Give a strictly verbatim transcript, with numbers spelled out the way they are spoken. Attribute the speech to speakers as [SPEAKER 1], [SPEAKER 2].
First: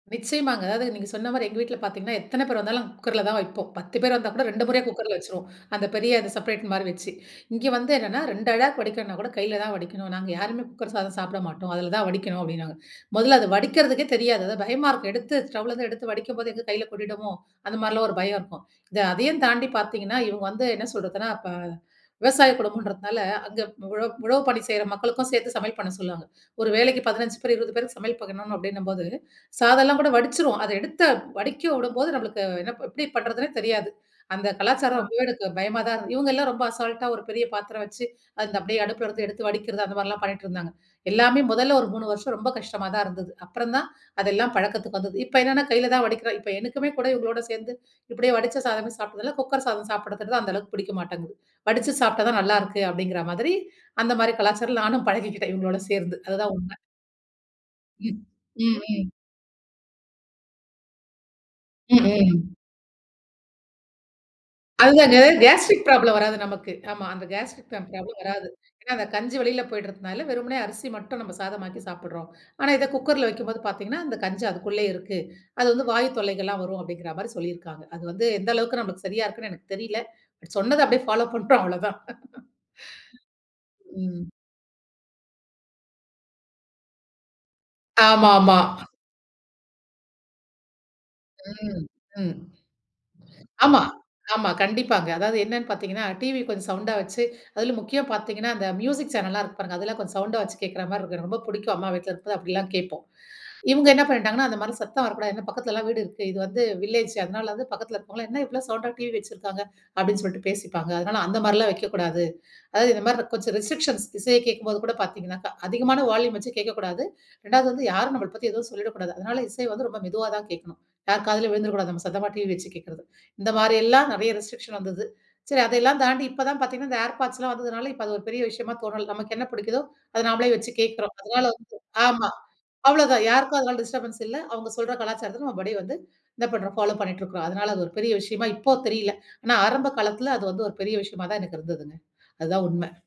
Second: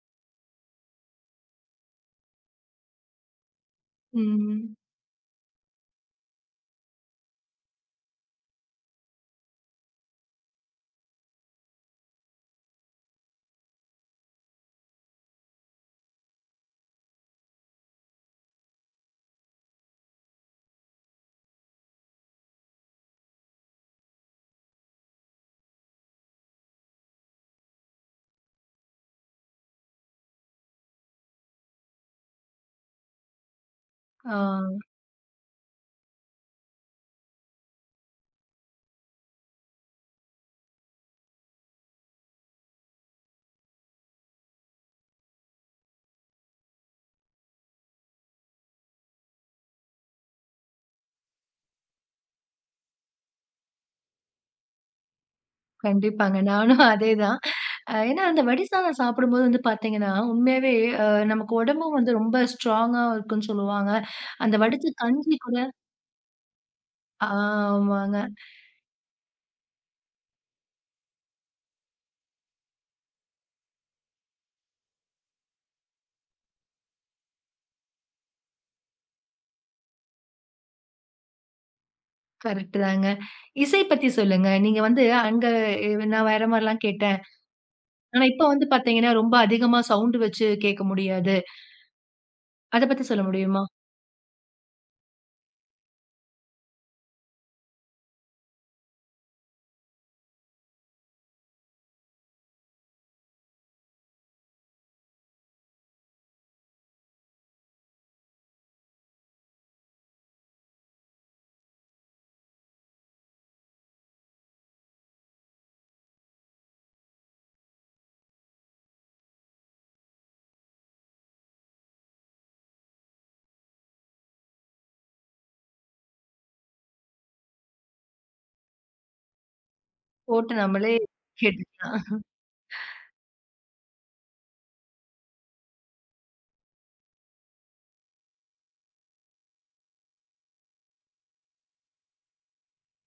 [SPEAKER 1] நிச்சயமாங்க. அதாவது, நீங்க சொன்ன மாரி எங்க வீட்ல பாத்தீங்கன்னா, எத்தன பேர் வந்தாலும் குக்கர்ல தான் வைப்போம். பத்து பேர் வந்தா
[SPEAKER 2] ம்
[SPEAKER 1] கூட ரெண்டு
[SPEAKER 2] ம்.
[SPEAKER 1] முறையா குக்கர்ல வச்சுருவோம். அந்த பெரிய இது செப்ரேட் மாரி வச்சு. இங்கே வந்து என்னான்னா ரெண்டு ஆழாக்கு வடிக்கணும்னா கூட, கையில தான் வடிக்கணும். நாங்க யாருமே குக்கர் சாதம் சாப்பிட மாட்டோம். அதுல தான் வடிக்கணும் அப்டின்னாங்க. மொதல்ல அத வடிக்கிறதுக்கே தெரியாது. அதா பயமா இருக்கும். எடுத்து ஸ்டவ்லேந்து எடுத்து வடிக்கும்போது, எங்க கையில கொட்டிடுமோ? அந்த மாரிலாம் ஒரு பயம் இருக்கும். இத அதையும் தாண்டி பாத்தீங்கன்னா, இவுங்க வந்து என்ன சொல்றதுன்னா, அப்ப விவசாய குடும்பம்ன்றதுனால அங்க உழ உழவு பணி செய்ற மக்களுக்கும் சேர்த்து சமையல் பண்ண சொல்லுவாங்க. ஒரு வேளைக்கு பதினஞ்சு பேர், இருவது பேருக்கு சமையல் பண்ணணும் அப்படின்னம்போது, சாதம்லாம் கூட வடிச்சிருவோம், அத எடுத்த வடிக்க உடும்போது நம்பளுக்கு என்ன ப எப்படி பண்ணுறதுன்னே தெரியாது. அந்த
[SPEAKER 2] ஆ.
[SPEAKER 1] கலாச்சாரம் ரொம்பவே எனக்கு பயமா தான் இரு இவுங்க எல்லாம் ரொம்ப அசால்ட்டா ஒரு பெரிய பாத்திரம் வச்சு, அந்த அப்டியே அடுப்புல இருந்து எடுத்து வடிக்கிறது, அந்த மாரிலாம் பண்ணிட்டுருந்தாங்க. எல்லாமே முதல்ல ஒரு மூணு வருஷம் ரொம்ப கஷ்டமா தான் இருந்தது. அப்புறம் தான் அதெல்லாம் பழக்கத்துக்கு வந்தது. இப்போ என்னான்னா, கையில தான் வடிக்கிறோம், இப்ப எனக்குமே கூட இவங்களோட சேந்து இப்டியே வடிச்ச சாதமே சாப்பிட்டதுல, குக்கர் சாதம் சாப்பிடத்தறது தான் அந்த அளவுக்கு புடிக்க மாட்டேங்குது. வடிச்சு சாப்பிட்டா தான் நல்லாருக்கு அப்படிங்கிற மாதிரி அந்த மாரி கலாச்சாரலாம் நானும் பழகிக்கிட்டேன் இவுக்குங்களோட சேர்ந்து,
[SPEAKER 2] கண்டிப்பாங்க
[SPEAKER 1] அதுதான் உண்மை.
[SPEAKER 2] நானும் அதே தான். அ
[SPEAKER 1] ம்.
[SPEAKER 2] ஏன்னா அந்த வடி
[SPEAKER 1] ம்
[SPEAKER 2] சாதம்
[SPEAKER 1] ம்.
[SPEAKER 2] சாப்பிடும்போது வந்து பாத்தீங்கன்னா, உண்மையாவே அ நமக்கு உடம்பும்
[SPEAKER 1] ம்
[SPEAKER 2] வந்து, ரொம்ப
[SPEAKER 1] ம்.
[SPEAKER 2] ஸ்ட்ராங்கா இருக்கும்ன்னு சொல்லுவாங்க. அந்த வடிசா
[SPEAKER 1] அதுதான்ங்க
[SPEAKER 2] கஞ்சி கூட
[SPEAKER 1] கேஸ்ட்ரிக் ப்ராப்ளம் வராது நமக்கு. ஆமா அந்த கேஸ்ட்ரிக் ப்ராப்ளம்
[SPEAKER 2] ஆமாங்க.
[SPEAKER 1] வராது. ஏன்னா அந்த கஞ்சி வெளில போயிடுறதனால வெறுமனே அரிசி மட்டும் நம்ப சாதமாக்கி சாப்பிடுறோம். ஆனா இத குக்கர்ல வைக்கும்போது பாத்தீங்கன்னா, அந்த கஞ்சி அதுக்குள்ளயே இருக்கு. அது வந்து வாயு தொல்லைகள்லாம் வரும். அப்படிங்கிற மாரி சொல்லியிருக்காங்க. அது வந்து எந்த அளவுக்கு நம்மளுக்கு சரியா இருக்குன்னு எனக்கு தெரியல, பட் சொன்னத அப்படியே பாலோ பண்றோம் அவ்வளதான்.
[SPEAKER 2] கரெக்ட்டுதான்ங்க. இசை பத்தி
[SPEAKER 1] ம்.
[SPEAKER 2] சொல்லுங்க, நீங்க வந்து அங்க அ நான் வேற மாரிலாம் கேட்டேன். ஆனா இப்ப
[SPEAKER 1] ஆமாமா.
[SPEAKER 2] வந்து பாத்தீங்கன்னா, ரொம்ப அதிகமா சவுண்ட் வச்சு கேக்க முடியாது.
[SPEAKER 1] ம் ம்.
[SPEAKER 2] அதை பத்தி சொல்ல முடியுமா?
[SPEAKER 1] ஆமா, ஆமா. கண்டிப்பாங்க. அதாவது என்னான்னு பாத்தீங்கன்னா, டிவி கொஞ்சம் சவுண்ட்டா வச்சு அதிலும் முக்கிய பாத்தீங்கன்னா, அந்த மியூசிக் சேனல்லாம் இருக்கு பாருங்க. அதெல்லாம் கொஞ்சம் சவுண்ட்டா வைச்சு கேக்கிறா மாரி இருக்கும். எனக்கு ரொம்ப புடிக்கும் அம்மா வீட்ல இருக்கும் போது அப்படிலாம் கேப்போம். இவுங்க என்னா பண்ணிட்டாங்கன்னா, அந்த மாரி சத்தம் வரக்கூடாது, ஏன்னா பக்கத்துலலாம் வீடு இருக்கு. இது வந்து வில்லேஜ்ஜு அதனால வந்து பக்கத்தில இருக்கிறவங்கலாம், "என்ன இவ்ளோ சவுண்டா டிவி வச்சிருக்காங்க?" அப்டின்னு சொல்ட்டு பேசிப்பாங்க. அதனால அந்த மாரிலாம் வைக்கக்கூடாது. அதாவது இந்த மாரி கொஞ்சம் ரெஸ்ட்ரிக்க்ஷன்ஸ் இசையை கேக்கும்போது கூட பாத்தீங்கனாக்கா. அதிகமான வால்யூம் வச்சு கேக்கக்கூடாது. ரெண்டாவது வந்து யாரும் நம்மள பத்தி எதுவும் சொல்லிடக்கூடாது. அதனால இசை வந்து ரொம்ப மெதுவா தான் கேக்கணும். யார் காதுலயும் விழுந்துரக்கூடாது, நம்ம சத்தமா டிவி வச்சு கேக்கிறது. இந்த மாரியெல்லாம் நெறையா ரெஸ்ட்ரிக்க்ஷன் வந்தது. சரி அதையெல்லாம் தாண்டி இப்பதான் பாத்தீங்கன்னா, இந்த ஏர்பாட்ஸ்லாம் வந்ததுனால, இப்ப அது ஒரு பெரிய விஷயமா தோணல, நமக்கு என்ன புடிக்குதோ அத நாமளே
[SPEAKER 2] போட்டு
[SPEAKER 1] வச்சு
[SPEAKER 2] நம்மளே
[SPEAKER 1] கேக்கிறோம். அதனால வந்து
[SPEAKER 2] கேட்டுக்கலாம்.
[SPEAKER 1] ஆமா அவ்ளோதான் யாருக்கும் அதனால டிஸ்டர்பன்ஸ் இல்ல. அவுங்க சொல்ற கலாச்சாரத்துக்கும், அப்படியே வந்து, என்னா பண்றோம்? ஃபாலோ பண்ணிட்டு இருக்கிறோம். அதனால அது ஒரு பெரிய விஷயமா இப்போ தெரியல. ஆனா ஆரம்ப காலத்தில, அது வந்து ஒரு பெரிய விஷயமா தான் எனக்கு இருந்ததுங்க, அதுதான் உண்மை.